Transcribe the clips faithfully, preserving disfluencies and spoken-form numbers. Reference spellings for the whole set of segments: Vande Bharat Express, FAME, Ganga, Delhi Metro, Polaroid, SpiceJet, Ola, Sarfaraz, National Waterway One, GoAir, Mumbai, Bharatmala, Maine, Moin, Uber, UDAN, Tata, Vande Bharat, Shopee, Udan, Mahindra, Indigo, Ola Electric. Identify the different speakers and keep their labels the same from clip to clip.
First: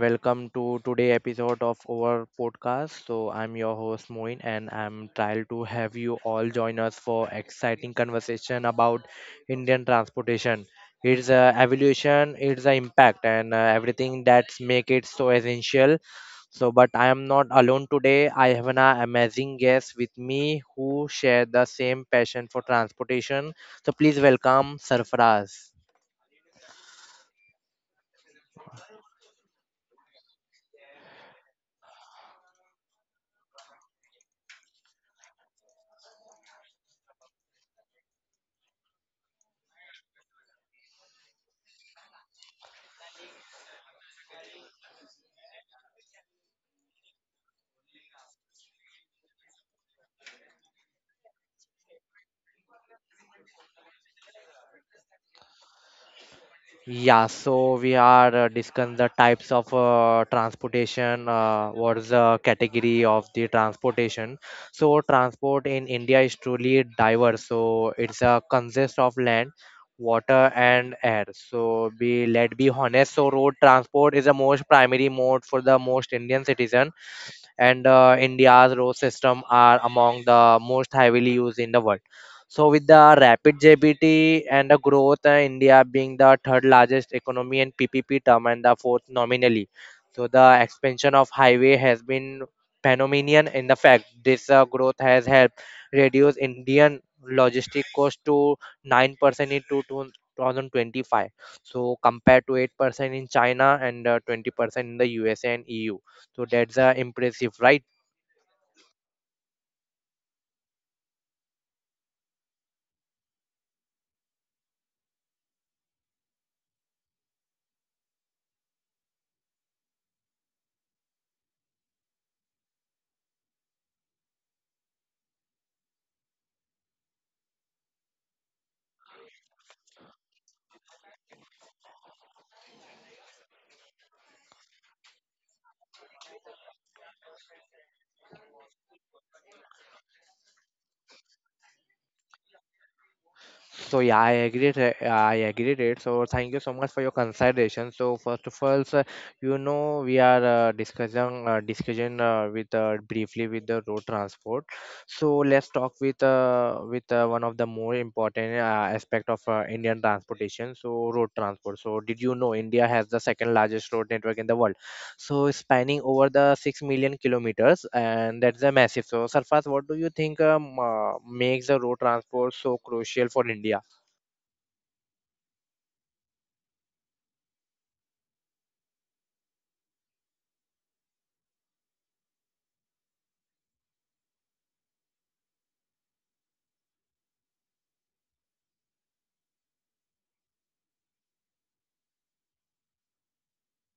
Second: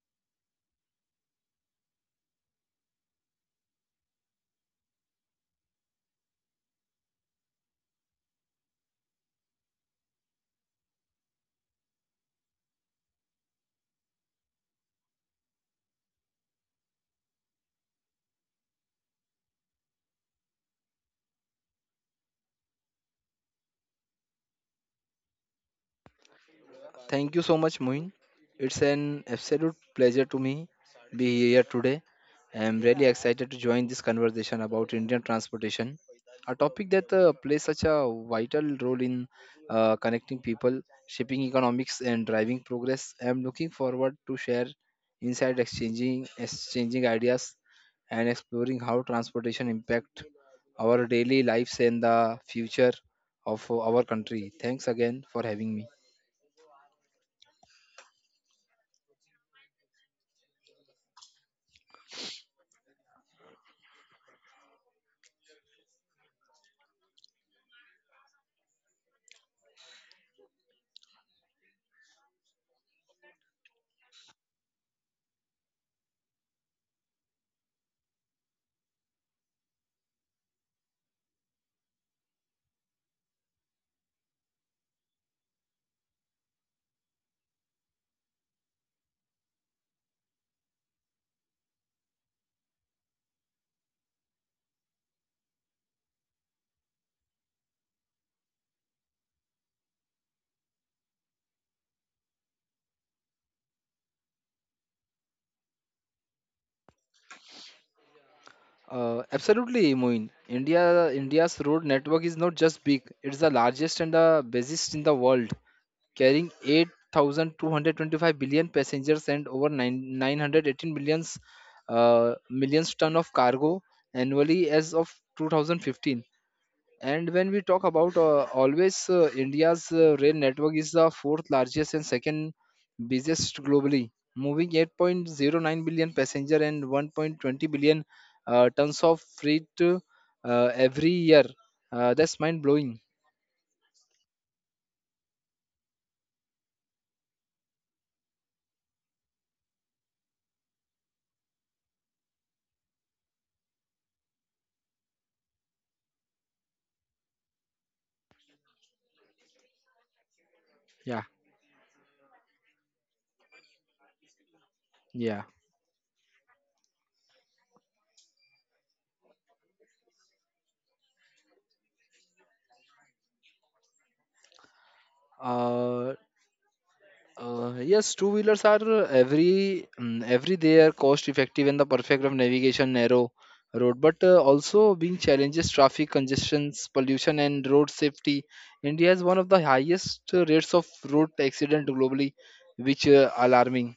Speaker 1: welcome to today episode of our podcast. So I'm your host Moin and I'm thrilled to have you all join us for exciting conversation about Indian transportation. Its uh, evolution, its uh, impact and uh, everything that's make it so essential. So but I am not alone today. I have an uh, amazing guest with me who share the same passion for transportation. So please welcome Sarfaraz.
Speaker 2: Thank you so much, Moin. It's an absolute pleasure to me be here today. I am really excited to join this conversation about Indian transportation, a topic that uh, plays such a vital role in uh, connecting people, shaping economics, and driving progress. I am looking forward to share inside exchanging exchanging ideas and exploring how transportation impact our daily lives and the future of our country. Thanks again for having me.
Speaker 1: Yeah, so we are uh, discussing the types of uh, transportation. Uh, what is the category of the transportation? So transport in India is truly diverse. So it's a consist of land, water, and air. So be let be honest. So road transport is the most primary mode for the most Indian citizen and uh, India's road system are among the most heavily used in the world. So, with the rapid G D P and the growth, uh, India being the third largest economy in P P P term and the fourth nominally. So, the expansion of highway has been phenomenal. In the fact, this uh, growth has helped reduce Indian logistic cost to nine percent in two thousand twenty-five so compared to eight percent in china and uh, twenty percent in the usa and eu so that's uh, impressive, right?
Speaker 2: Uh, absolutely, Moin. India India's road network is not just big; it's the largest and the busiest in the world, carrying 8,225 billion passengers and over nine, nine hundred eighteen millions uh, millions ton of cargo annually as of twenty fifteen. And when we talk about uh, always, uh, India's uh, rail network is the fourth largest and second busiest globally, moving eight point zero nine billion passenger and one point two zero billion uh, tons of freight uh, every year. Uh, that's mind blowing.
Speaker 1: So yeah, I agree. it- I agree it. So thank you so much for your consideration. So first of all, sir, you know we are uh, discussing uh, discussion uh, with uh, briefly with the road transport. So let's talk with uh, with uh, one of the more important uh, aspect of uh, Indian transportation. So
Speaker 2: Yeah,
Speaker 1: road transport. So did you know India has the second largest road network in the world?
Speaker 2: yeah.
Speaker 1: So spanning over the six million kilometers and that's a massive so Sarfaz what do you think um, uh, makes the road transport so crucial for India.
Speaker 2: Uh, Uh, yes, two wheelers are uh, every mm, every they are cost effective and the perfect of navigation narrow road, but uh, also being challenges traffic congestions, pollution, and road safety. India has one of the highest uh, rates of road accident globally, which uh, alarming.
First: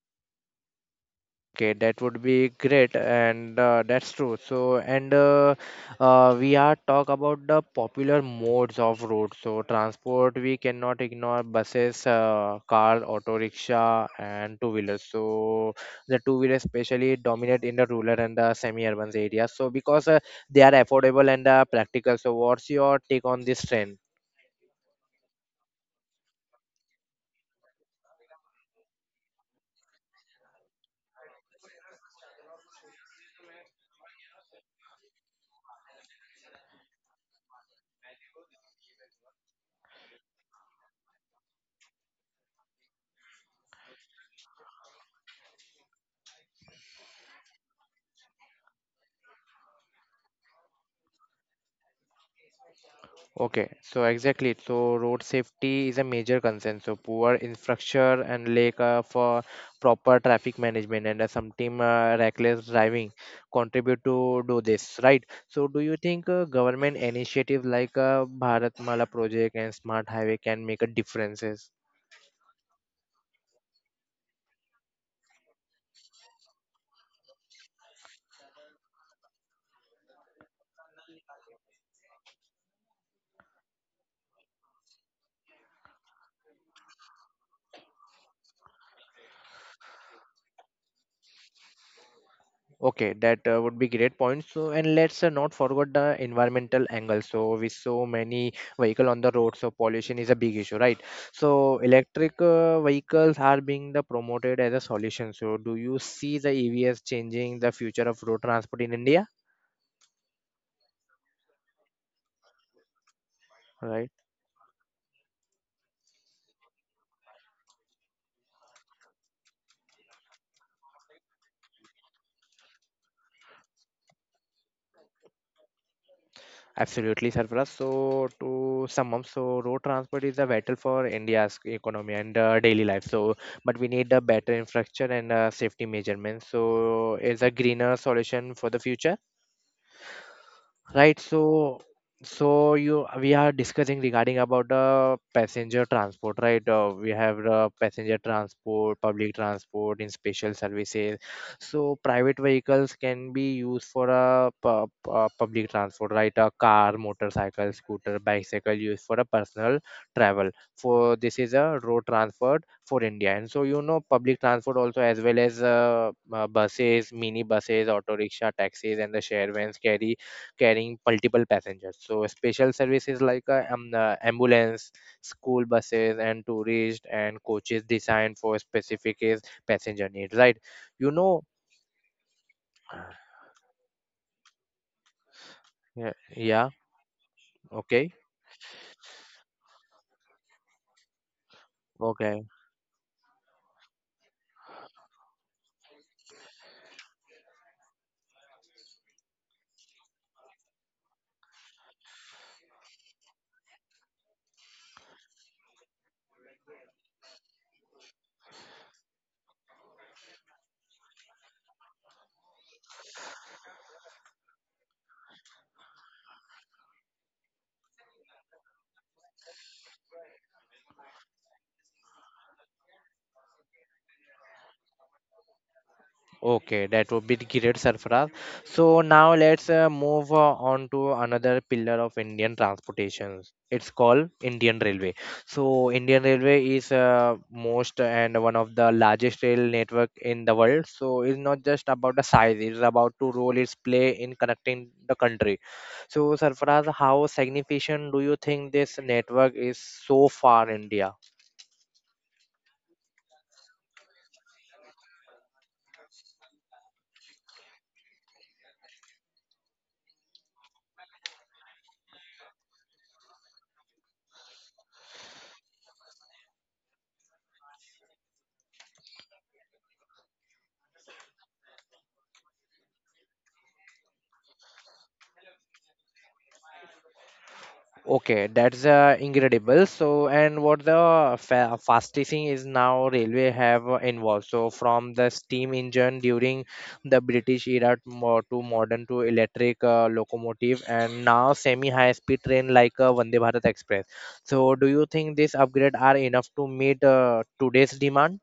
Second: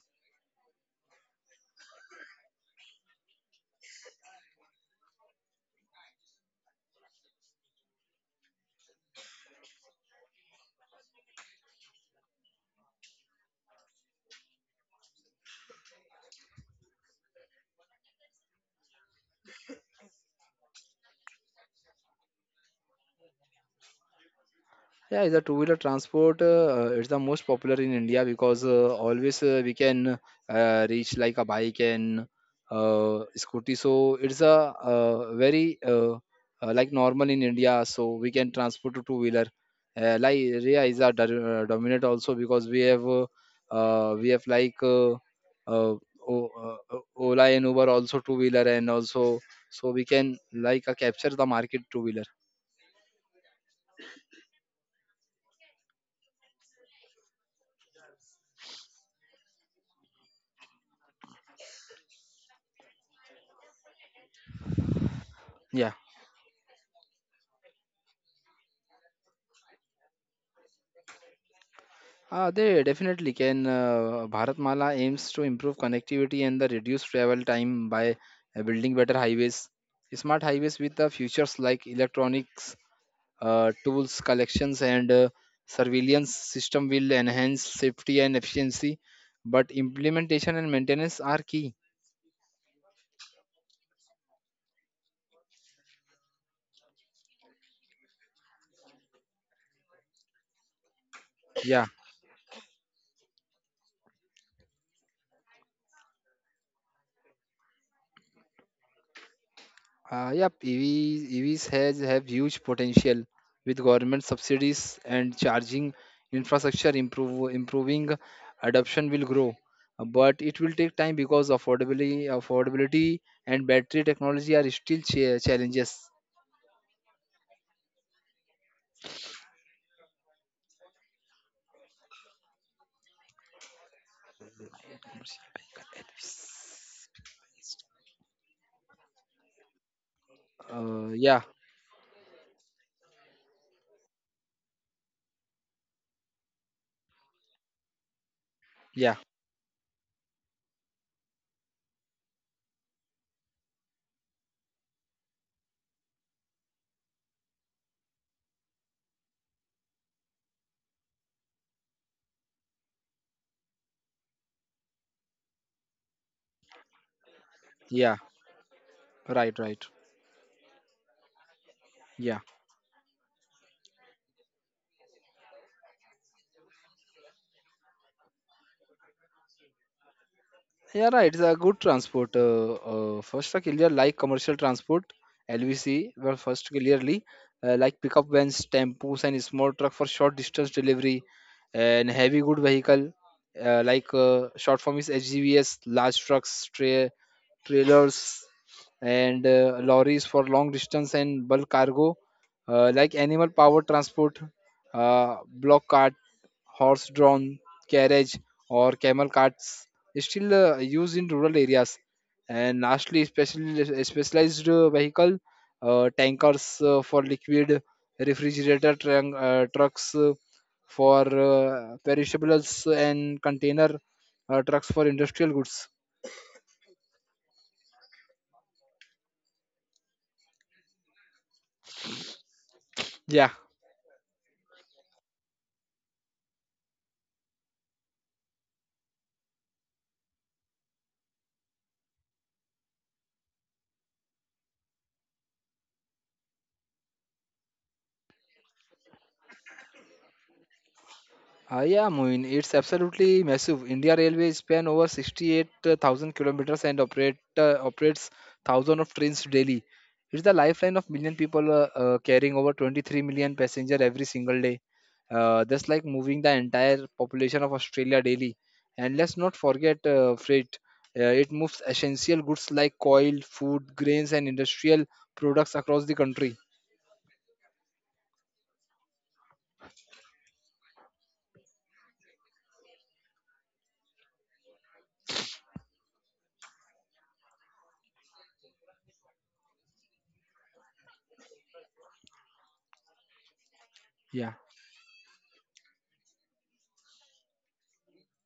Speaker 1: Okay, that would be great, and uh, that's true. So, and uh, uh, we are talk about the popular modes of road. So, transport we cannot ignore buses, uh, car, auto rickshaw, and two wheelers. So, the two wheelers especially dominate in the rural and the semi-urban areas. So, because uh, they are affordable and uh, practical. So, what's your take on this trend?
Speaker 2: Yeah, is a two-wheeler transport. Uh, it's the most popular in India because uh, always uh, we can uh, reach like a bike and uh, scooty. So it's a uh, very uh, uh, like normal in India. So we can transport to two-wheeler. Uh, like area is a do- uh, dominant also because we have uh, uh, we have like uh, uh, O- uh, uh, Ola and Uber also two-wheeler and also so we can like uh, capture the market two-wheeler.
Speaker 1: Okay, so exactly. So road safety is a major concern. So poor infrastructure and lack of uh, proper traffic management and uh, sometimes uh, reckless driving contribute to do this, right? So do
Speaker 2: Yeah.
Speaker 1: you think uh, government initiative like uh, Bharatmala project and smart highway can make a differences?
Speaker 2: Uh, they definitely can. Uh, Bharatmala aims to improve connectivity and the reduce travel time by uh, building better highways, smart highways with the features like electronics, uh, tools collections, and uh, surveillance system will enhance safety and efficiency. But implementation and maintenance are key.
Speaker 1: Okay, that uh, would be great point. So, and let's uh, not forget the environmental angle. So, with so many vehicle on the road, so pollution is a big issue, right? So,
Speaker 2: Yeah.
Speaker 1: electric uh, vehicles are being the promoted as a solution. So, do you see the E Vs changing the future of road transport in India?
Speaker 2: Uh, yep, E Vs, E Vs has have huge potential with
Speaker 1: Right,
Speaker 2: government subsidies and charging infrastructure improve, improving adoption will grow. Uh, But it will take time because affordability, affordability and battery technology are still cha- challenges.
Speaker 1: absolutely, Sarfaraz. So, to sum up, so road transport is a vital for India's economy and uh, daily life. So, but we need a better infrastructure and uh, safety measurements. So, is a greener solution for the future.
Speaker 2: Uh,
Speaker 1: Right.
Speaker 2: yeah,
Speaker 1: So, so you we are discussing regarding about the passenger transport, right? Uh, we have the passenger transport,
Speaker 2: yeah,
Speaker 1: public transport in special services. So private vehicles can be used for a pu- uh, public transport, right? A car, motorcycle, scooter, bicycle used for a personal travel. For this is a road transport for India, and so you know public transport also as well as uh, uh, buses, mini buses, auto
Speaker 2: yeah.
Speaker 1: rickshaw, taxis, and the share
Speaker 2: Right,
Speaker 1: vans
Speaker 2: right.
Speaker 1: carry carrying multiple passengers. So
Speaker 2: Yeah.
Speaker 1: special services like uh, um, uh, ambulance, school buses, and tourist and coaches designed for specific is passenger needs. Right?
Speaker 2: Yeah,
Speaker 1: You
Speaker 2: right. It's
Speaker 1: know.
Speaker 2: a good transport. Uh, uh, first, clear like commercial transport,
Speaker 1: Yeah.
Speaker 2: L V C. Well, first
Speaker 1: Yeah.
Speaker 2: clearly uh, like
Speaker 1: Okay.
Speaker 2: pickup vans, tempos, and small truck for short distance delivery, and heavy
Speaker 1: Okay.
Speaker 2: good vehicle uh, like uh, short form is H G Vs, large trucks, tra- trailers, and uh, lorries for long distance and bulk cargo, uh, like animal power transport, uh, block cart horse drawn carriage or camel carts is still uh, used in rural areas and lastly special, specialized uh, vehicle uh, tankers uh, for liquid refrigerator trunk, uh, trucks uh, for uh, perishables and container uh, trucks for industrial goods
Speaker 1: Okay, that would be great, Sarfaraz. So now let's uh, move uh, on to another pillar of Indian transportation.
Speaker 2: yeah.
Speaker 1: It's called Indian Railway. So Indian Railway is uh, most and one of the largest rail network in the world. So it's not just about the size; it's about to role its play in connecting the country. So Sarfaraz, how significant do you think this network is so far in India?
Speaker 2: Uh, yeah, Moin, it's absolutely massive. India Railways span over sixty-eight thousand kilometers and operate, uh, operates thousands of trains daily. It's the lifeline of million people, uh, uh, carrying over twenty-three million passenger every single day. Uh, that's like moving the entire population of Australia daily. And let's not forget uh, freight. Uh, it moves essential goods like coal, food, grains, and industrial products across the country.
Speaker 1: Okay, that's uh, incredible. So, and what the fa- fastest is now railway have uh, involved. So, from the steam engine during the British era to, mo- to modern to electric uh, locomotive, and now semi-high speed train like uh, Vande Bharat Express.
Speaker 2: Yeah.
Speaker 1: So, do you think this upgrade are enough to meet uh, today's demand?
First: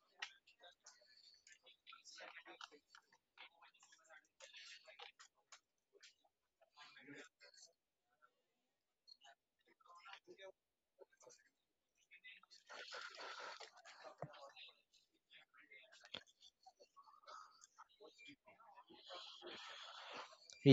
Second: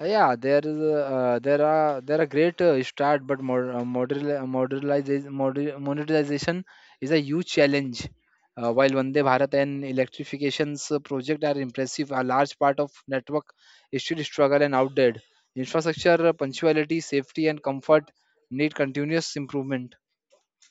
Speaker 2: Yeah, there is a, uh, there are there are great uh, start, but mod, uh, model, modernization, monetization is a huge challenge. Uh, while Vande Bharat and electrifications uh, project are impressive, a large part of network is still struggle and outdated. Infrastructure, uh, punctuality, safety, and comfort need continuous improvement.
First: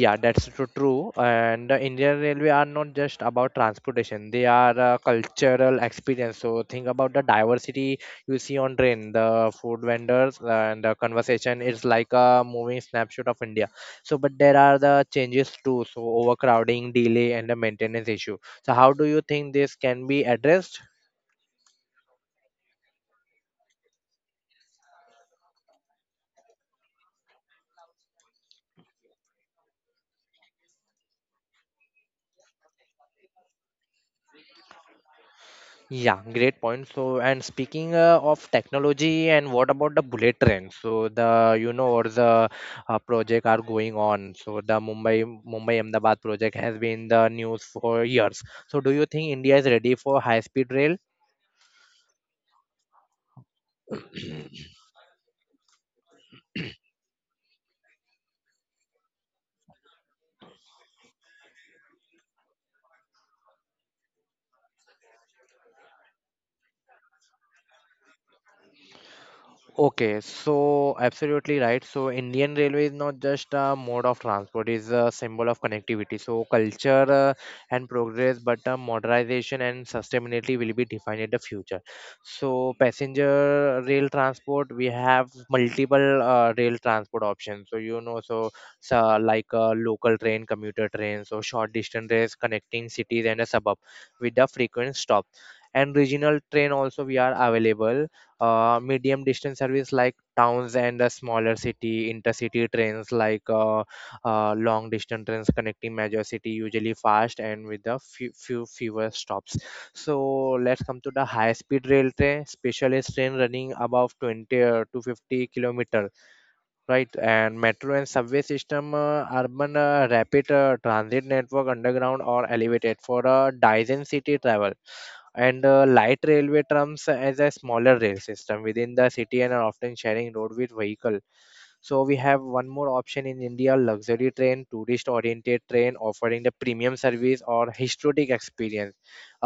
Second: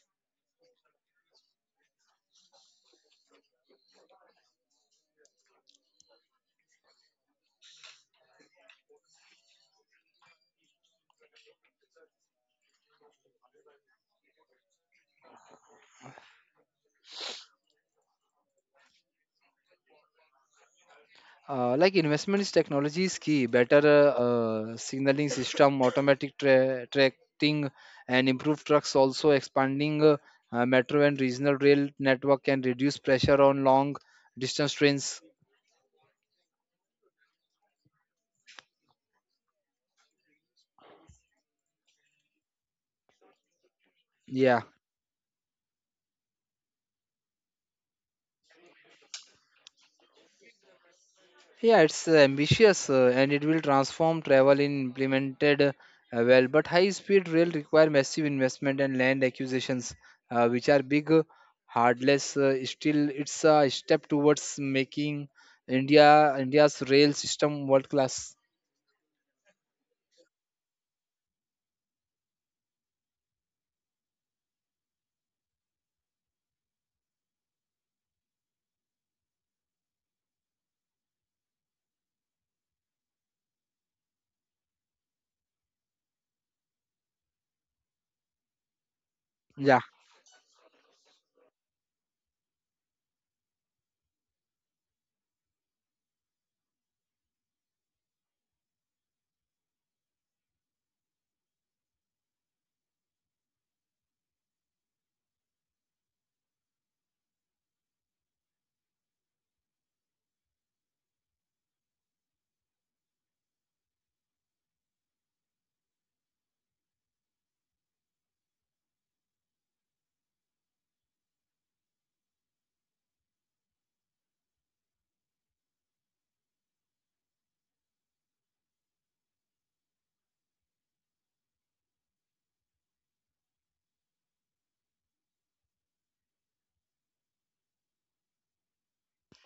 Speaker 1: Yeah, that's tru- true. And the Indian Railway are not just about transportation; they are a cultural experience. So think about the diversity you see on train, the food vendors, and the conversation. It's like a moving snapshot of India. So, but there are the changes too. So overcrowding, delay, and the maintenance issue. So how do you think this can be addressed?
Speaker 2: Uh, like investments technology is key better uh, uh, signaling system automatic tra- tracking and improved trucks also expanding uh, uh, metro and regional rail network can reduce pressure on long distance trains.
Speaker 1: Yeah, great point. So, and speaking uh, of technology, and what about the bullet train? So, the you know, or the uh, project are going on.
Speaker 2: Yeah.
Speaker 1: So, the Mumbai Mumbai Ahmedabad project has been the news for years. So, do you think India is ready for high speed rail?
Speaker 2: Yeah, it's uh, ambitious uh, and it will transform travel in implemented uh, well. But high speed rail require massive investment and land acquisitions, uh, which are big, uh, hardless. Uh, still, it's a step towards making India India's rail system world class.
Speaker 1: Okay, so absolutely right. So Indian Railway is not just a mode of transport, it's a symbol of connectivity. So culture uh, and progress, but uh, modernization and sustainability will be defined in the future. So passenger rail transport, we have multiple uh, rail transport options. So you know, so, so like uh,
Speaker 2: Yeah.
Speaker 1: local train, commuter trains, so short distance rails connecting cities and a suburb with the frequent stop. And regional train also we are available uh, medium distance service like towns and the smaller city intercity trains like uh, uh, long distance trains connecting major city usually fast and with a few, few fewer stops so let's come to the high speed rail train specialist train running above twenty uh, to fifty kilometer right and metro and subway system uh, urban uh, rapid uh, transit network underground or elevated for a uh, dice city travel and uh, light railway trams as a smaller rail system within the city and are often sharing road with vehicle so we have one more option in india luxury train tourist oriented train offering the premium service or historic experience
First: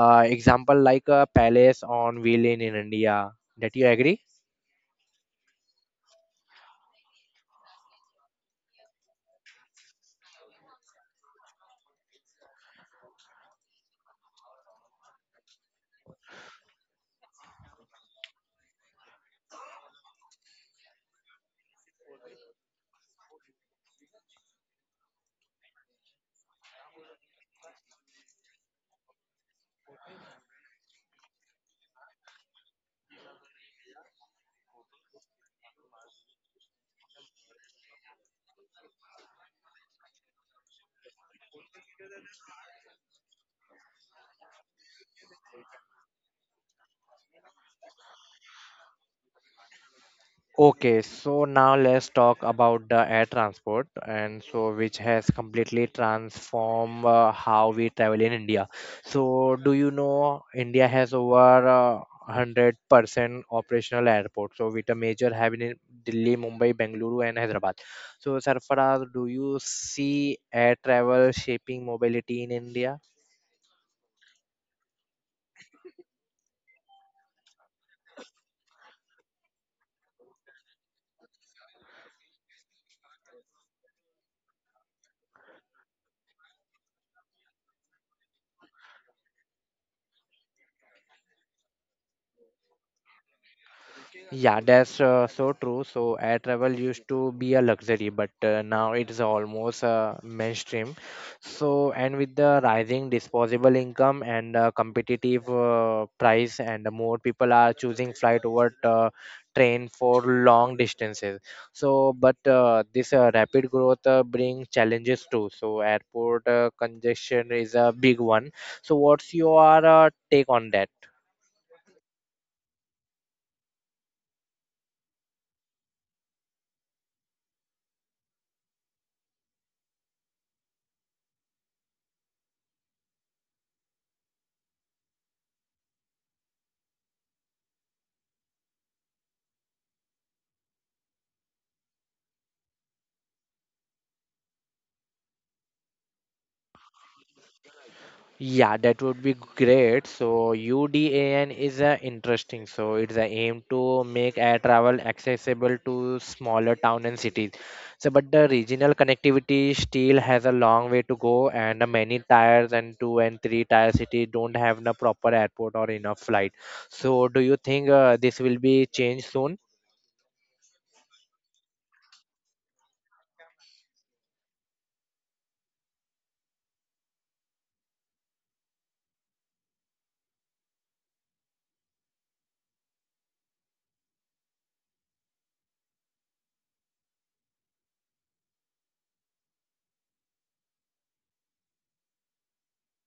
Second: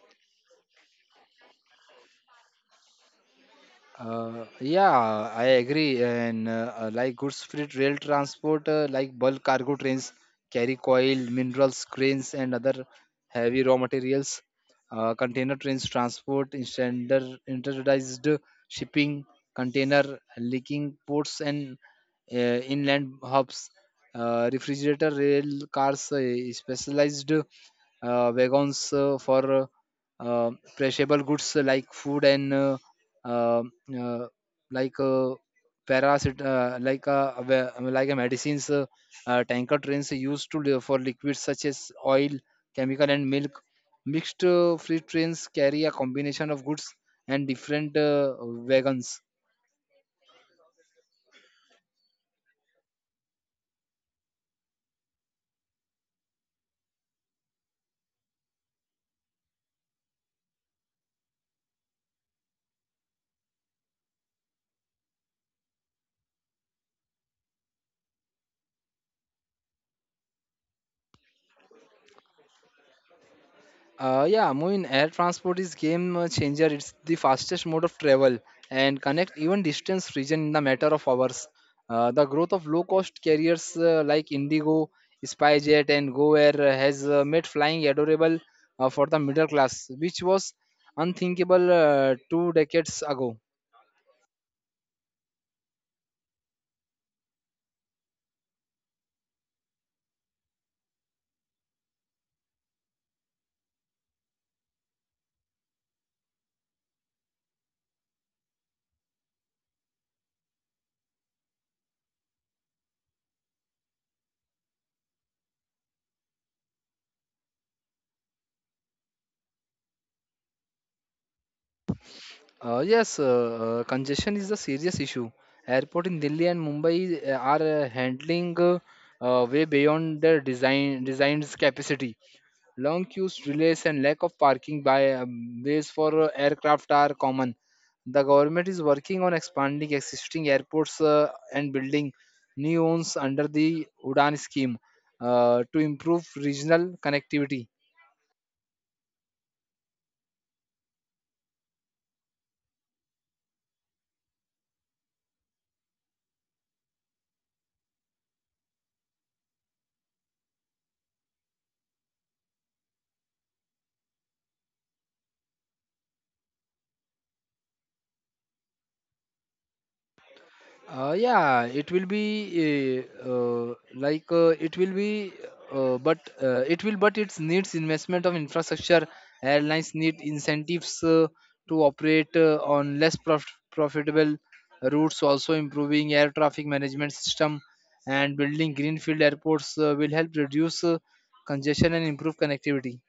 Speaker 1: uh, example like a palace on wheel in, in india that you agree.
Speaker 2: Uh, yeah, I agree. And uh, uh, like goods freight rail transport, uh, like bulk cargo trains carry coal, minerals, grains, and other heavy raw materials. Uh, container trains transport in standard standardized shipping, container leaking ports, and uh, inland hubs. Uh, refrigerator rail cars, uh, specialized uh, wagons uh, for uh, uh, perishable goods like food and uh, um, uh, like uh, parasit uh, like uh, where- like a medicines uh, uh, tanker trains used to li- for liquids such as oil chemical and milk mixed uh, freight trains carry a combination of goods and different uh, wagons.
Speaker 1: Okay, so now let's talk about the air transport and so which has completely transformed uh, how we travel in India. So do you know India has over uh, one hundred percent operational airport. So with a major having in Delhi, Mumbai, Bengaluru and Hyderabad. So Sarfaraz, do you see air travel shaping mobility in India?
Speaker 2: Uh, yeah, Moin, air transport is game uh, changer. It's the fastest mode of travel and connect even distance region in the matter of hours. Uh, the growth of low cost carriers uh, like Indigo, SpiceJet, and GoAir uh, has uh, made flying adorable uh, for the middle class, which was unthinkable uh, two decades ago.
Speaker 1: Yeah, that's uh, so true. So air travel used to be a luxury, but uh, now it's almost uh, mainstream. So, and with the rising disposable income and uh, competitive uh, price, and more people are choosing flight over uh, train for long distances. So, but uh, this uh, rapid growth uh, brings challenges too. So, airport uh, congestion is a big one. So, what's your uh, take on that?
Speaker 2: Uh, yes, uh, uh, congestion is a serious issue. Airport in Delhi and Mumbai uh, are uh, handling uh, uh, way beyond their design designed capacity. Long queues, delays, and lack of parking by um, bays for uh, aircraft are common. The government is working on expanding existing airports uh, and building new ones under the Udan scheme uh, to improve regional connectivity.
Speaker 1: Yeah, that would be great. So UDAN is uh, interesting. So it's a aim to make air travel accessible to smaller town and cities. So but the regional connectivity still has a long way to go and uh, many tires and two and three tier cities don't have the proper airport or enough flight. So do you think uh, this will be changed soon?
Speaker 2: Uh, yeah, it will be uh, uh, like uh, it will be, uh, but uh, it will, but it needs investment of infrastructure. Airlines need incentives uh, to operate uh, on less prof- profitable routes. Also, improving air traffic management system and building greenfield airports uh, will help reduce uh, congestion and improve connectivity.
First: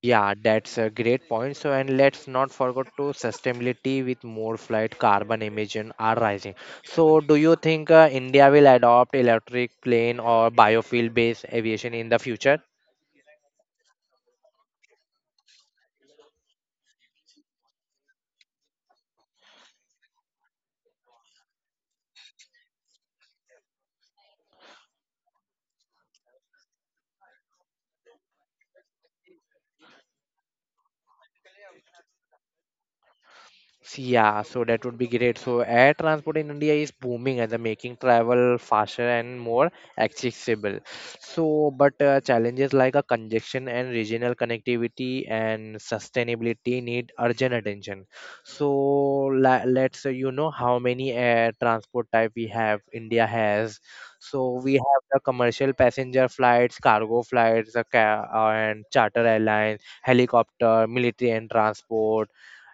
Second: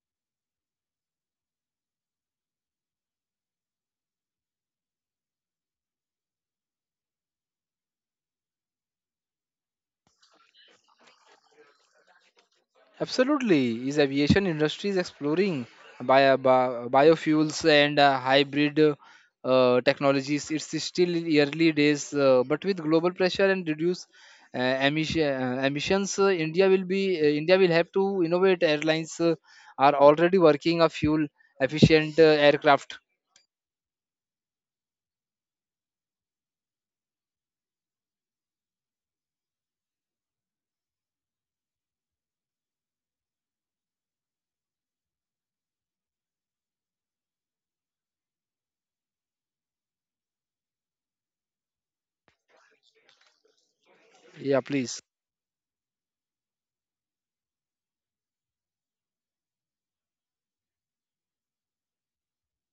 Speaker 1: Yeah, that's a great point. So, and let's not forget to sustainability with more flight carbon emission are rising. So, do you think uh, India will adopt electric plane or biofuel based aviation in the future?
Speaker 2: Absolutely, is aviation industry is exploring bio, bi- biofuels and uh, hybrid uh, technologies. It's still in early days, uh, but with global pressure and reduce uh, emission, uh, emissions, uh, India will be uh, India will have to innovate. Airlines uh, are already working a fuel efficient uh, aircraft.
Speaker 1: Yeah, so that would be great. So air transport in India is booming and the making travel faster and more accessible. So, but uh, challenges like a congestion and regional connectivity and sustainability need urgent attention. So la- let's say you know how many air transport type we have. India has. So
Speaker 2: Yeah,
Speaker 1: we
Speaker 2: please.
Speaker 1: have the commercial passenger flights, cargo flights, the ca- uh, and charter airlines, helicopter, military and transport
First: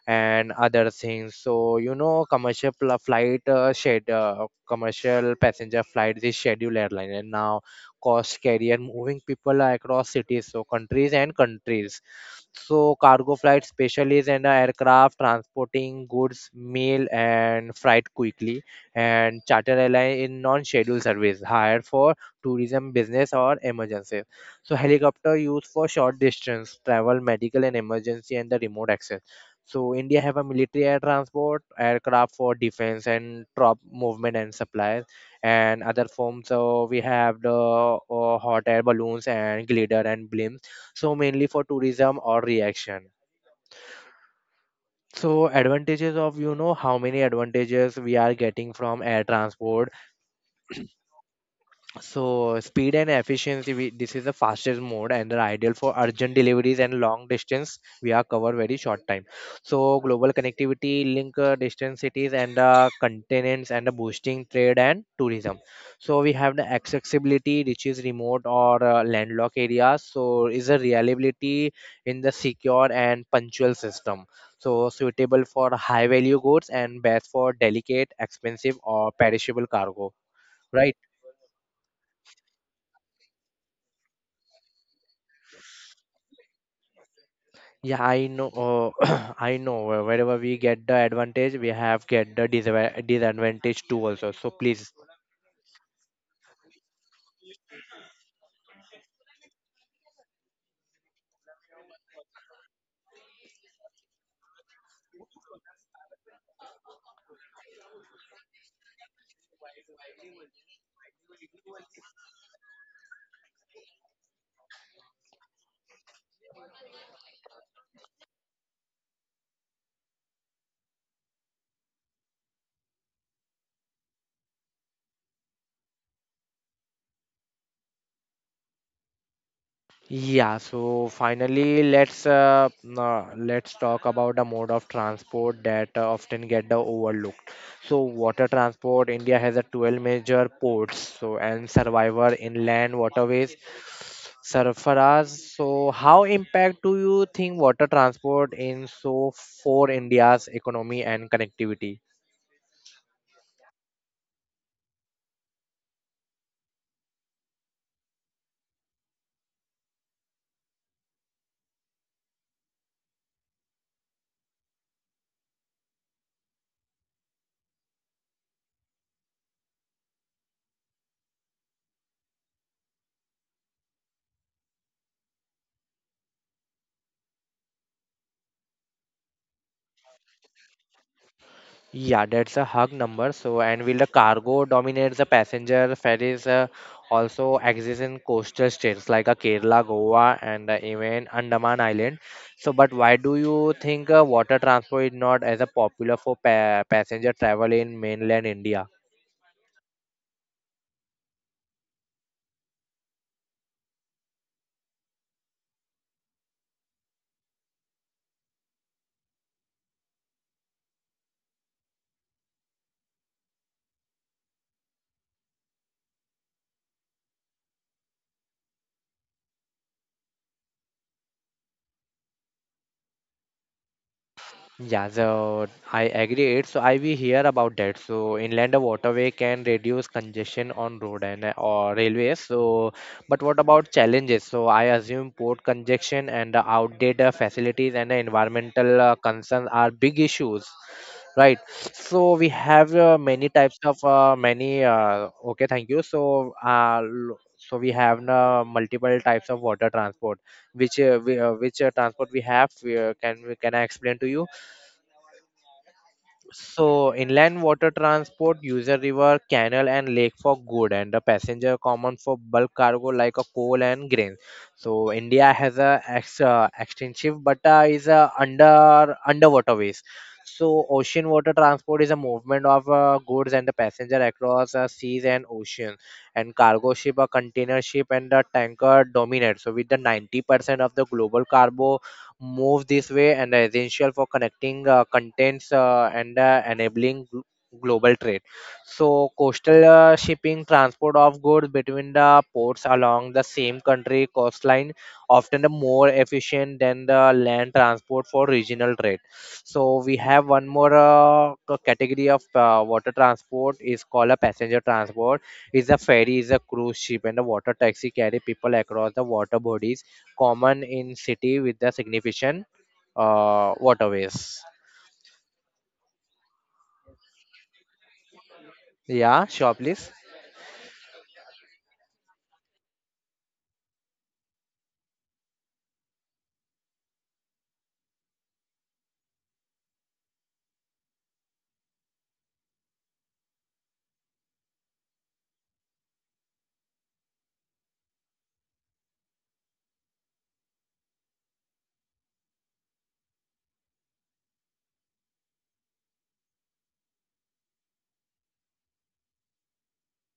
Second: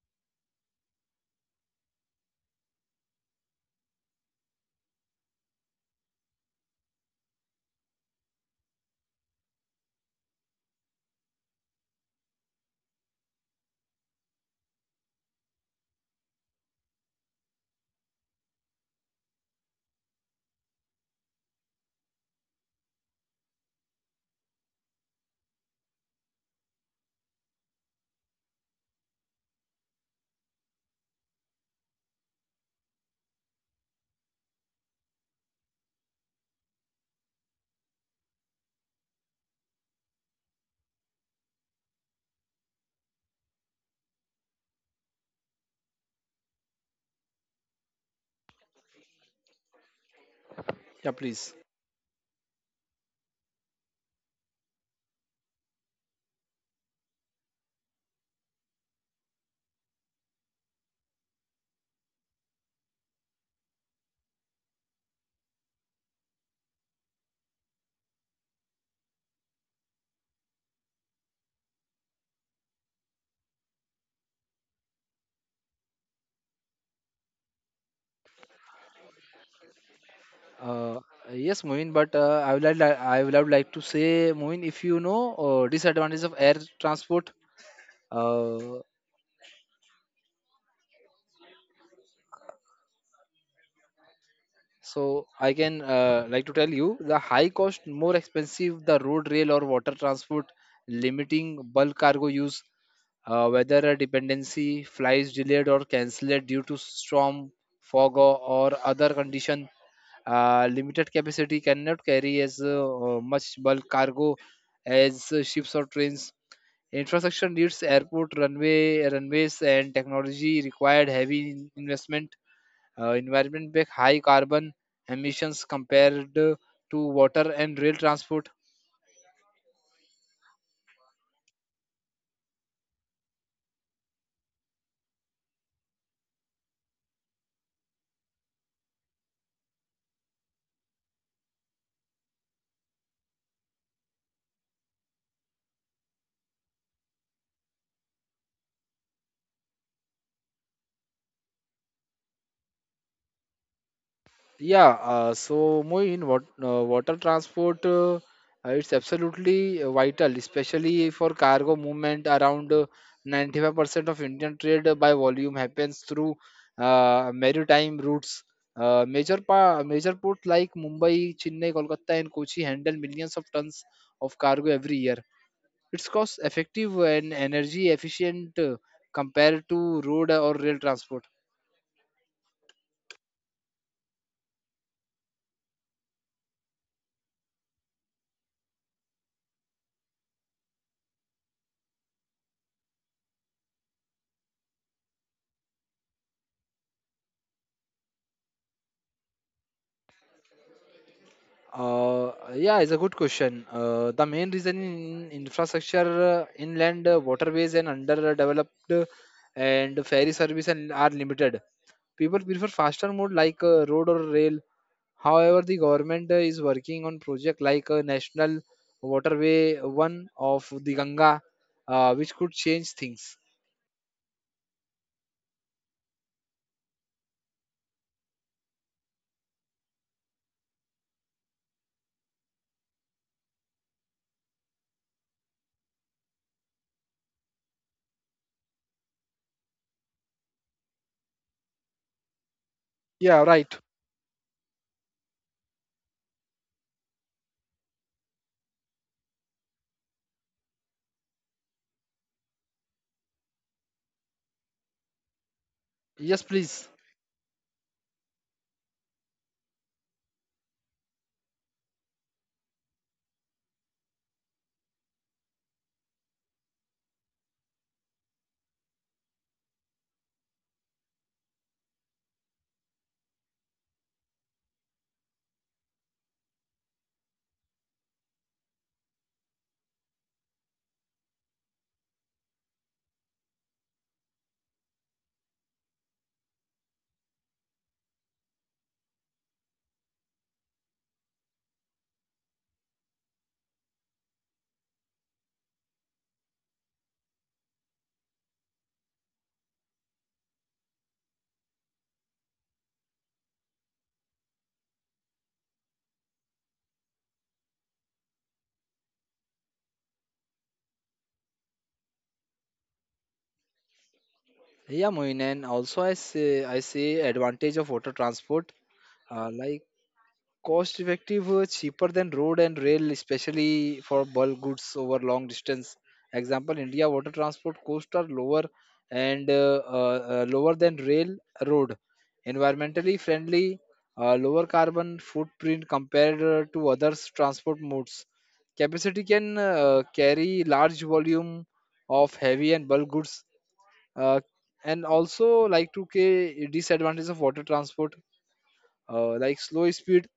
Speaker 1: and other things so you know commercial pl- flight uh, shed uh, commercial passenger flights is scheduled airline and now cost carrier moving people across cities so countries and countries so cargo flight specialists and aircraft transporting goods mail and freight quickly and charter airline in non-scheduled service hired for tourism business or emergencies so helicopter used for short distance travel medical and emergency and the remote access so India have a military air transport, aircraft for defense and troop movement and supplies, and other forms. So we have the uh, hot air balloons and glider and blimps. So mainly for tourism or reaction. So advantages of you know how many advantages we are getting from air transport.
Speaker 2: Yeah, please.
Speaker 1: So speed and efficiency, we, this is the fastest mode and are ideal for urgent deliveries and long distance. We are cover very short time. So global connectivity, link uh, distant cities and uh, continents and uh, boosting trade and tourism. So we have the accessibility, which is remote or uh, landlocked areas. So is a reliability in the secure and punctual system. So suitable for high value goods and best for delicate, expensive or perishable cargo. Right.
Speaker 2: Uh, yes, Moin, but uh, I would like I would have like to say, Moin, if you know uh, disadvantage of air transport.
Speaker 1: Yeah, I know.
Speaker 2: Uh,
Speaker 1: Uh, I know. where- Wherever we get the advantage, we have get the disava- disadvantage too also. So please.
Speaker 2: So I can uh, like to tell you the high cost, more expensive the road, rail, or water transport, limiting bulk cargo use, uh, whether a dependency flights delayed or cancelled due to storm, fog, or, or other condition. Uh, limited capacity cannot carry as uh, uh, much bulk cargo as uh, ships or trains. Infrastructure needs airport, runway, runways, and technology required heavy investment uh, environment back high carbon emissions compared uh, to water and rail transport.
Speaker 1: Yeah. So finally, let's uh, uh, let's talk about the mode of transport that uh, often get the overlooked. So water transport. India has a twelve major ports. So and survivor inland waterways. Sarfaraz. So how impact do you think water transport in so for India's economy and connectivity?
Speaker 2: Yeah, uh, so Moin, what, uh, water transport uh, uh, it's absolutely uh, vital, especially for cargo movement. Around uh, ninety-five percent of Indian trade uh, by volume happens through uh, maritime routes. Uh, major pa- major ports like Mumbai, Chennai, Kolkata, and Kochi handle millions of tons of cargo every year. It's cost effective and energy efficient uh, compared to road or rail transport.
Speaker 1: Yeah, that's a hug number. So, and will the cargo dominates the passenger ferries uh, also exist in coastal states like uh, Kerala, Goa, and uh, even Andaman Island. So, but why do you think uh, water transport is not as a popular for pa passenger travel in mainland India?
Speaker 2: Uh, yeah, it's a good question. Uh, the main reason in infrastructure, uh, inland uh, waterways and underdeveloped uh, and ferry service and are limited. People prefer faster mode like uh, road or rail. However, the government uh, is working on project like uh, National Waterway One of the Ganga, uh, which could change things.
Speaker 1: Yeah, so I agree. It. So I we hear about that. So inland waterway can reduce congestion on road and uh, or railways. So, but what about challenges? So I assume port congestion and the outdated facilities and the environmental uh, concerns are big issues, right? So we have uh,
Speaker 2: Yeah,
Speaker 1: many
Speaker 2: right.
Speaker 1: types of uh, many. Uh, okay, thank you. So uh, l- so we have uh, multiple types of water transport. Which uh, we, uh, which uh, transport we have? We, uh, can we can I explain to you?
Speaker 2: Yes, please.
Speaker 1: So inland water transport uses river, canal, and lake for good, and the passenger common for bulk cargo like a coal and grains. So India has a ex, uh, extensive, but uh, is a under underwater ways. So ocean water transport is a movement of uh, goods and the passenger across uh, seas and ocean, and cargo ship, a container ship, and a tanker dominate. So with the ninety percent of the global cargo move this way and are essential for connecting uh, contents uh, and uh, enabling gl- global trade. So, coastal uh, shipping transport of goods between the ports along the same country coastline often more efficient than the land transport for regional trade. So, we have one more uh, c- category of uh, water transport is called a passenger transport. Is a ferry, is a cruise ship, and a water taxi carry people across the water bodies common in city with the significant uh, waterways.
Speaker 2: Yeah, Mohin, and also I say I see advantage of water transport,
Speaker 1: Yeah,
Speaker 2: uh,
Speaker 1: sure,
Speaker 2: like
Speaker 1: please.
Speaker 2: cost effective, uh, cheaper than road and rail, especially for bulk goods over long distance. Example, India water transport costs are lower and uh, uh, uh, lower than rail, road. Environmentally friendly, uh, lower carbon footprint compared uh, to others transport modes. Capacity can uh, carry large volume of heavy and bulk goods uh, and also like two k disadvantage of water transport uh, like slow speed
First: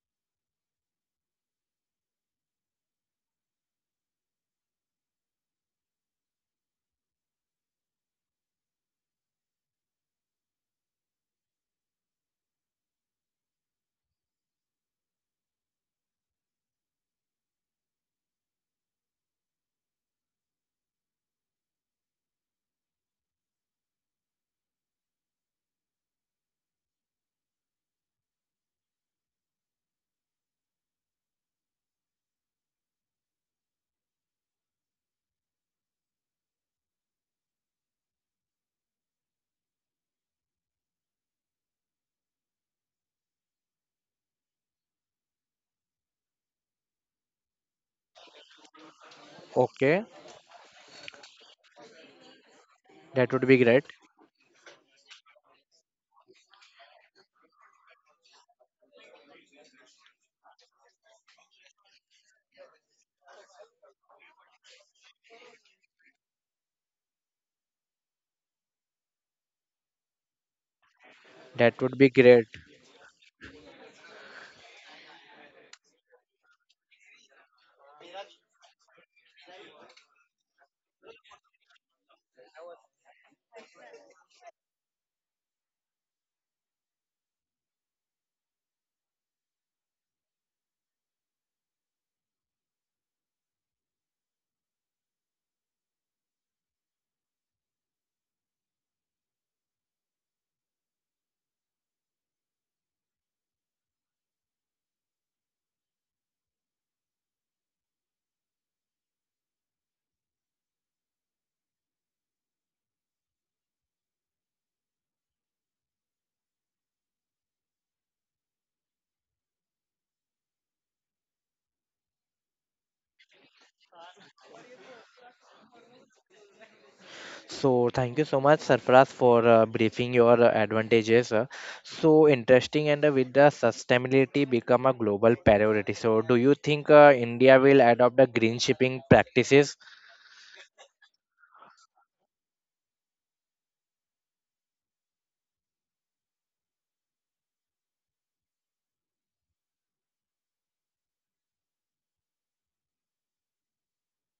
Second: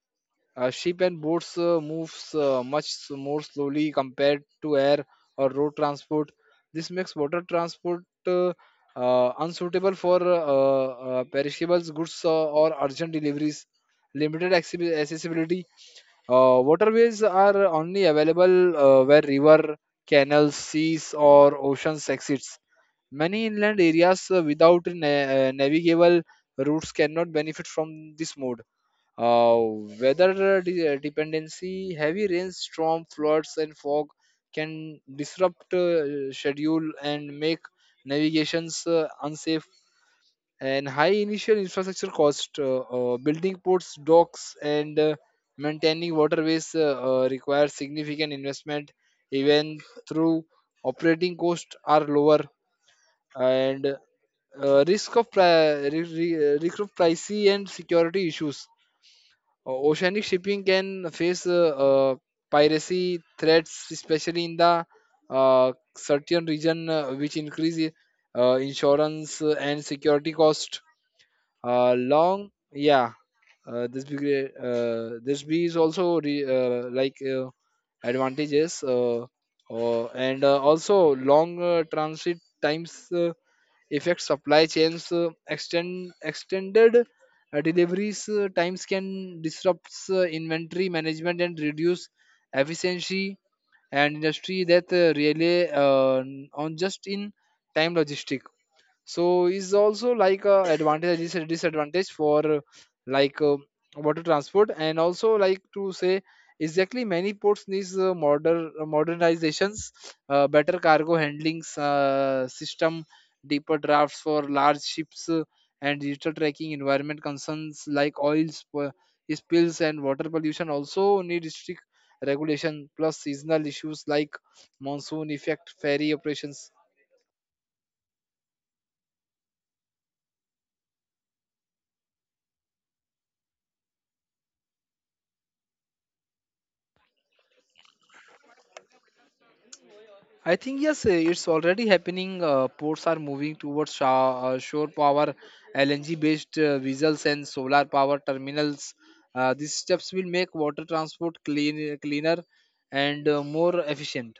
Speaker 2: uh, ship and boats uh, moves uh, much s- more slowly compared to air or road transport. This makes water transport uh, uh, unsuitable for uh, uh, perishables goods uh, or urgent deliveries, limited accessi- accessibility. Uh, waterways are only available uh, where river canals seas or oceans exist. Many inland areas uh, without na- uh, navigable routes cannot benefit from this mode. Uh, Weather uh, de- uh, dependency, heavy rains, storm, floods, and fog can disrupt uh, schedule and make navigations uh, unsafe. And high initial infrastructure cost, uh, uh, building ports, docks, and uh, maintaining waterways uh, uh, requires significant investment, even
Speaker 1: Okay,
Speaker 2: through operating costs are lower
Speaker 1: that would be great.
Speaker 2: and uh, risk of pri- re- re- risk of pricey and security issues. O- Oceanic shipping can face uh, uh, piracy threats, especially in the uh, certain region, uh, which increase i- uh, insurance uh, and security cost.
Speaker 1: That
Speaker 2: Uh,
Speaker 1: would be great.
Speaker 2: long, yeah. Uh, this be great- uh, this be is also re- uh, like uh, advantages uh, uh, and uh, also long uh, transit times uh, Effect supply chains, uh, extend extended uh, deliveries uh, times can disrupt uh, inventory management and reduce efficiency and industry that uh, rely uh, on just in time logistics, so is also like a advantage and dis- disadvantage for uh, like uh, water transport. And also like to say exactly many ports needs uh, modern uh, modernizations, uh, better cargo handlings uh, system, deeper drafts for large ships, uh, and digital tracking. Environment concerns like oil sp- spills and water pollution also need strict regulation, plus seasonal issues like monsoon effect ferry operations.
Speaker 1: So, thank you so much, Sarfaraz, for uh, briefing your uh, advantages. uh. So interesting, and uh, with the sustainability become a global priority. So, do you think uh, India will adopt the green shipping practices?
Speaker 2: I think yes, eh, it's already happening. Uh, ports are moving towards sho- uh, shore power, L N G-based uh, vessels, and solar power terminals. Uh, these steps will make water transport clean, cleaner and uh, more efficient.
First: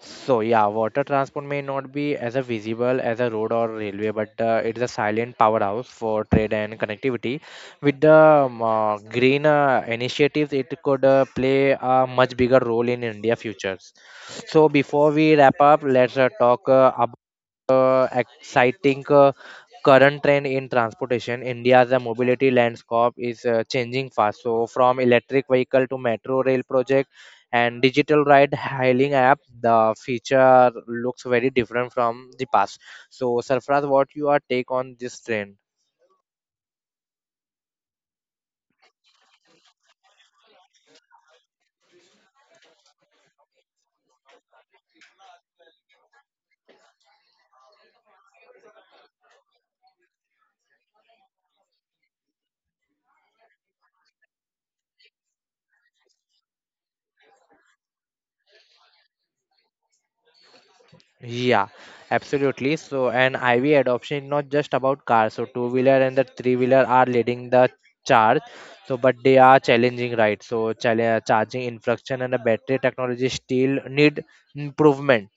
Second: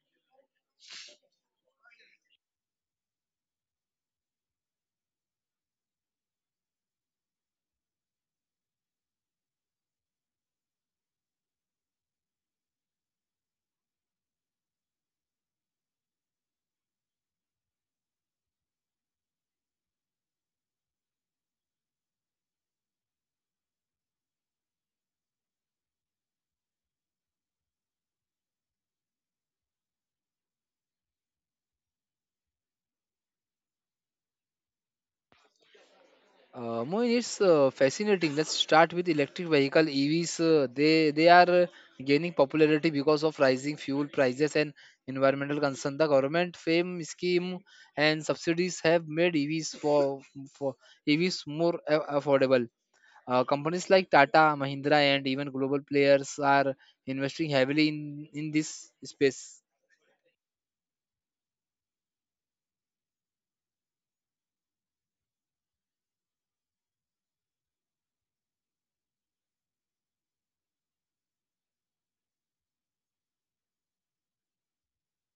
Speaker 1: So yeah, water transport may not be as a visible as a road or railway, but uh, it is a silent powerhouse for trade and connectivity. With the um, uh, green uh, initiatives, it could uh, play a much bigger role in India futures. So before we wrap up, let's uh, talk uh, uh, exciting uh, current trend in transportation. India's uh, mobility landscape is uh, changing fast. So, from electric vehicle to metro rail project and digital ride hailing app, the feature looks very different from the past. So, Sarfraz, what your take on this trend?
Speaker 2: Uh, Moin, it's uh, fascinating. Let's start with electric vehicle, E Vs. Uh, they they are uh, gaining popularity because of rising fuel prices and environmental concern. The government FAME scheme and subsidies have made E Vs for for E Vs more a- affordable. Uh, companies like Tata, Mahindra, and even global players are investing heavily in in this space.
Speaker 1: Yeah, absolutely. So, and I V adoption is not just about cars. So, two wheeler and the three wheeler are leading the charge. So, but they are challenging, right? So, chal- uh, charging infrastructure and the battery technology still need improvement.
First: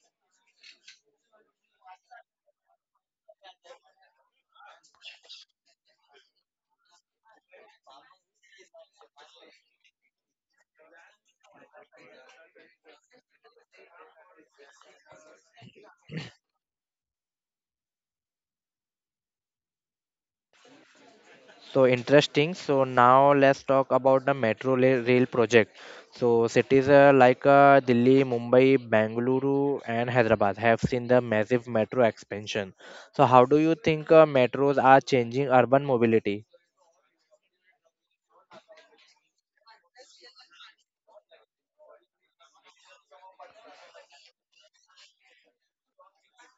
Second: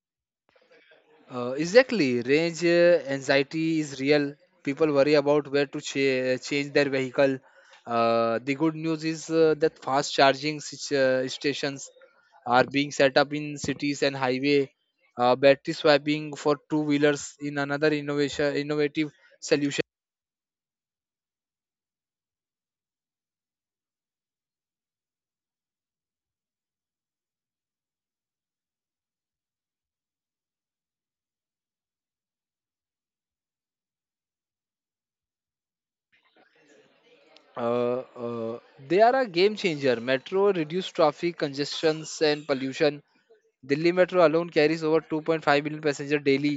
Speaker 2: Uh, exactly, range uh, anxiety is real. People worry about where to cha- change their vehicle. Uh, the good news is uh, that fast charging sit- uh, stations are being set up in cities and highway. Uh, battery swapping for two wheelers in another innovation innovative solution.
Speaker 1: So, interesting. So, now let's talk about the metro la- rail project. So, cities uh, like uh, Delhi, Mumbai, Bangalore, and Hyderabad have seen the massive metro expansion. So, how do you think uh, metros are changing urban mobility?
Speaker 2: Uh, uh, they are a game changer. Metro reduce traffic congestions and pollution. Delhi Metro alone carries over two point five million passengers daily.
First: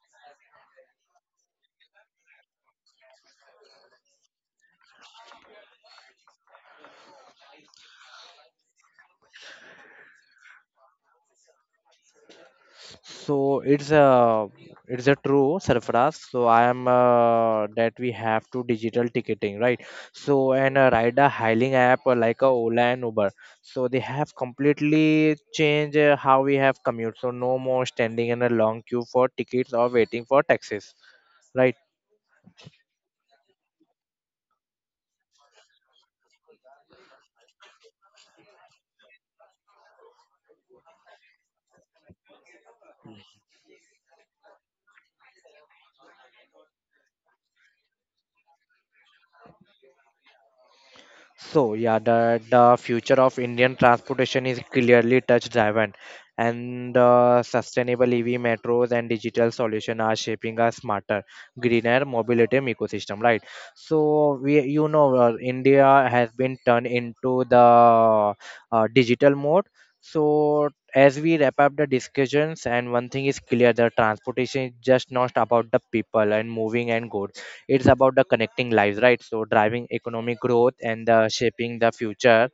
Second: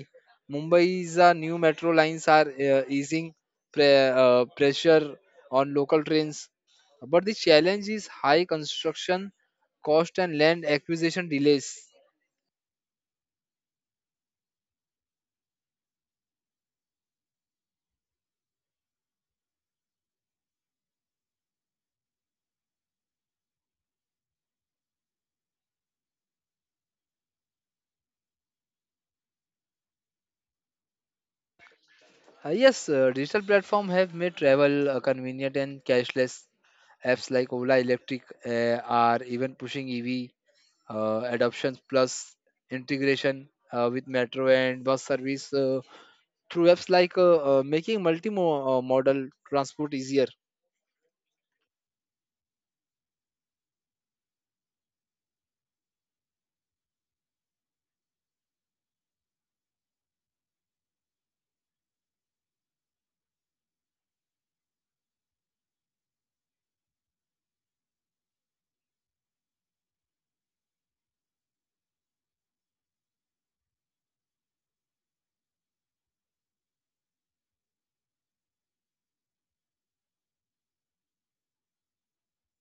Speaker 2: Mumbai's uh, new metro lines are uh, easing pre- uh, pressure on local trains, but the challenge is high construction cost and land acquisition delays.
Speaker 1: So it's a it's a true Sarfaraz. So I am uh, that we have to digital ticketing, right? So and uh, ride a hailing app uh, like a Ola and Uber. So they have completely changed uh, how we have commute. So no more standing in a long queue for tickets or waiting for taxis, right?
Speaker 2: Uh, yes, uh, digital platforms have made travel uh, convenient and cashless. Apps like Ola Electric uh, are even pushing E V uh, adoption, plus integration uh, with metro and bus service. Uh, through apps like uh, uh, making multi-modal uh, transport easier.
Speaker 1: So yeah, the the future of Indian transportation is clearly touch driven, and uh, sustainable E V metros and digital solution are shaping a smarter, greener mobility ecosystem. Right. So we, you know, uh, India has been turned into the uh, digital mode. So as we wrap up the discussions, and one thing is clear: the transportation is just not about the people and moving and goods, it's about the connecting lives, right? So driving economic growth and uh, shaping the future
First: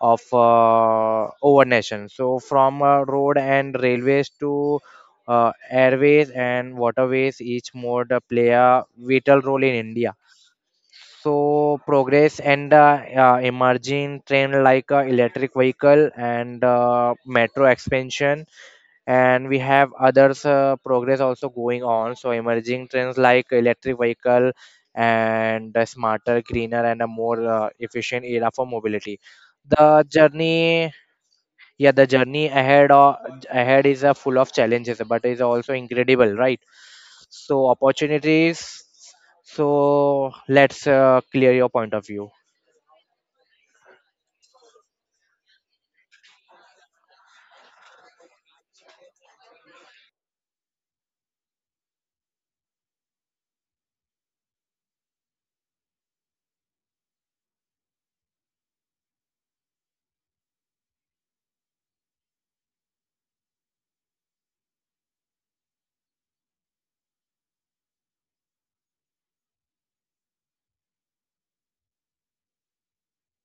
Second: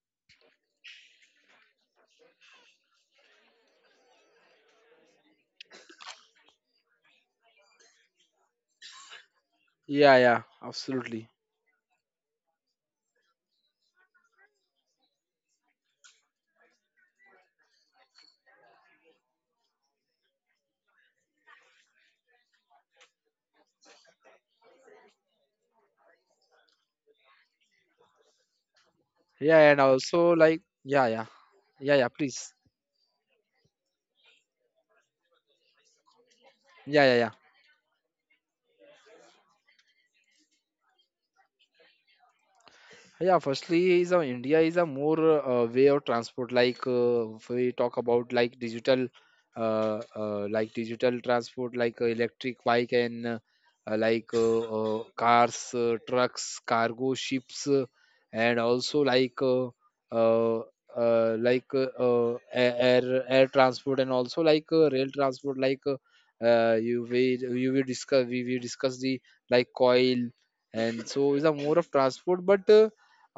Speaker 1: of uh, our nation. So from uh, road and railways to uh, airways and waterways, each mode uh, play a vital role in India.
Speaker 2: Yeah, yeah, absolutely.
Speaker 1: So progress and uh, uh, emerging trend like uh, electric vehicle and uh, metro expansion, and we have others uh, progress also going on. So emerging trends like electric vehicle and a smarter greener and a more uh, efficient era for mobility,
Speaker 2: Yeah, and
Speaker 1: the
Speaker 2: also like
Speaker 1: journey
Speaker 2: yeah, yeah,
Speaker 1: yeah
Speaker 2: yeah,
Speaker 1: the
Speaker 2: yeah.
Speaker 1: journey
Speaker 2: Please.
Speaker 1: ahead or ahead is uh, full of challenges but is also incredible, right?
Speaker 2: Yeah, yeah, yeah.
Speaker 1: So opportunities, so let's uh, clear your point of view.
Speaker 2: Yeah, firstly is uh, India is a more uh, way of transport, like uh, if we talk about like digital, uh, uh, like digital transport, like uh, electric bike and uh, uh, like uh, uh, cars, uh, trucks, cargo ships, uh, and also like uh, uh, uh, like uh, uh, air air air transport, and also like uh, rail transport like uh, uh, you will you will discuss, we will discuss the like coil. And so is a more of transport, but uh,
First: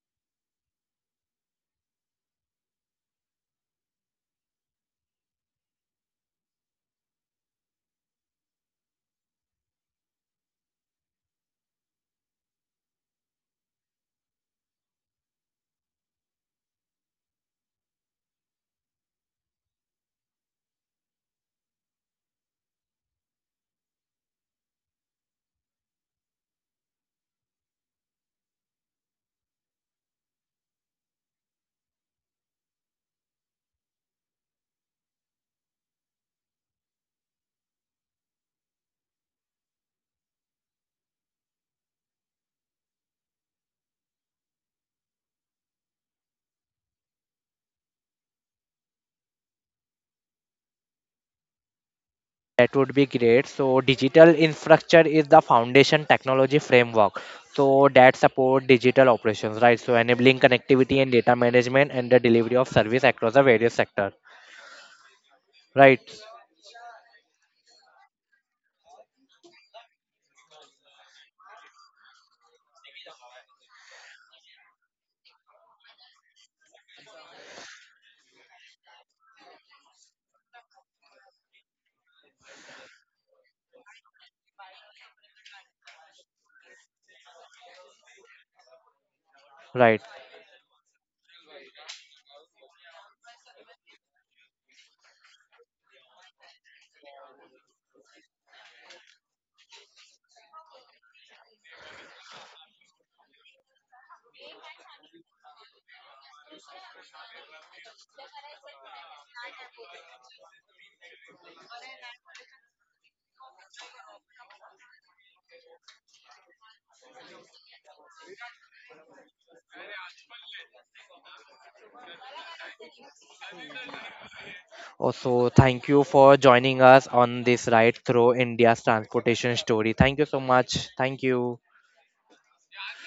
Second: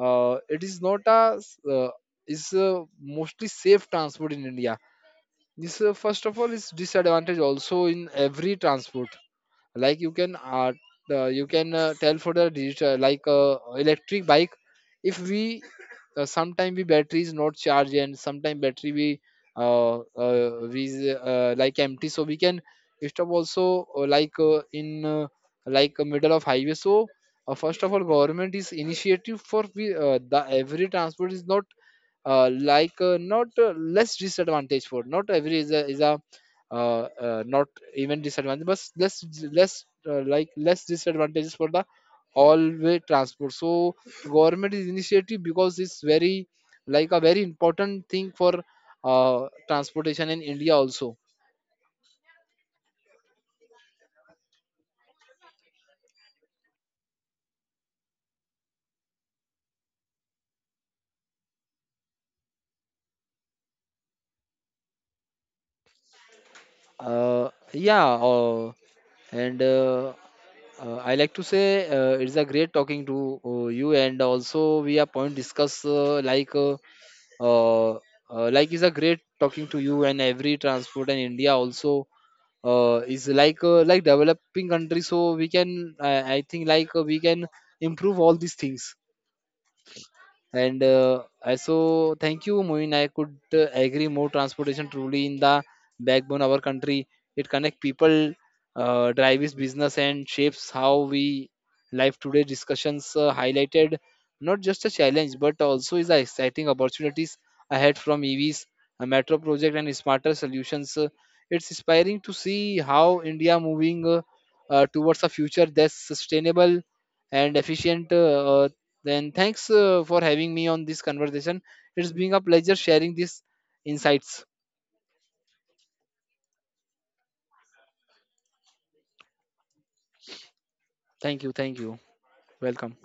Speaker 2: uh, it is not a uh, is uh, mostly safe transport in India. This uh, first of all is disadvantage also in every transport, like you can art, uh, you can uh, tell for the digital, like uh, electric bike. If we uh, sometime we battery is not charged, and sometime battery we uh, uh, we is, uh, like empty, so we can stop also uh, like uh, in uh, like uh, middle of highway. So uh, first of all government is initiative, for we uh, the every transport is not uh, like uh, not uh, less disadvantage for not every is a, is a, uh, uh, not even disadvantage but less less uh, like less disadvantages for the all way transport. So government is initiative because it's very like a very important thing for uh, transportation in India also.
Speaker 1: That would be great. So, digital infrastructure is the foundation technology framework. So, that support digital operations, right? So, enabling connectivity and data management and the delivery of service across the various sector, right?
Speaker 2: Uh, yeah uh, And uh, uh, I like to say uh, it's a great talking to uh, you. And also we are point discuss uh, like uh, uh, uh, like it's a great talking to you, and every transport in India also uh, is like uh, like developing country. So we can, I, I think like uh, we can improve all these things.
Speaker 1: Right.
Speaker 2: And uh, I- so, thank you, Moin. I could uh, agree more. Transportation truly in the backbone of our country. It connects people, uh, drives business, and shapes how we live today. Discussions uh, highlighted not just a challenge, but also is the exciting opportunities ahead, from E Vs, a metro project, and smarter solutions. Uh, It's inspiring to see how India moving uh, uh, towards a future that's sustainable and efficient. Uh, then thanks uh, for having me on this conversation. It's been a pleasure sharing these insights.
Speaker 1: Also, thank you for joining us on this ride through India's transportation story. Thank you so much. Thank
Speaker 2: Thank you.
Speaker 1: you.
Speaker 2: Thank you. Welcome.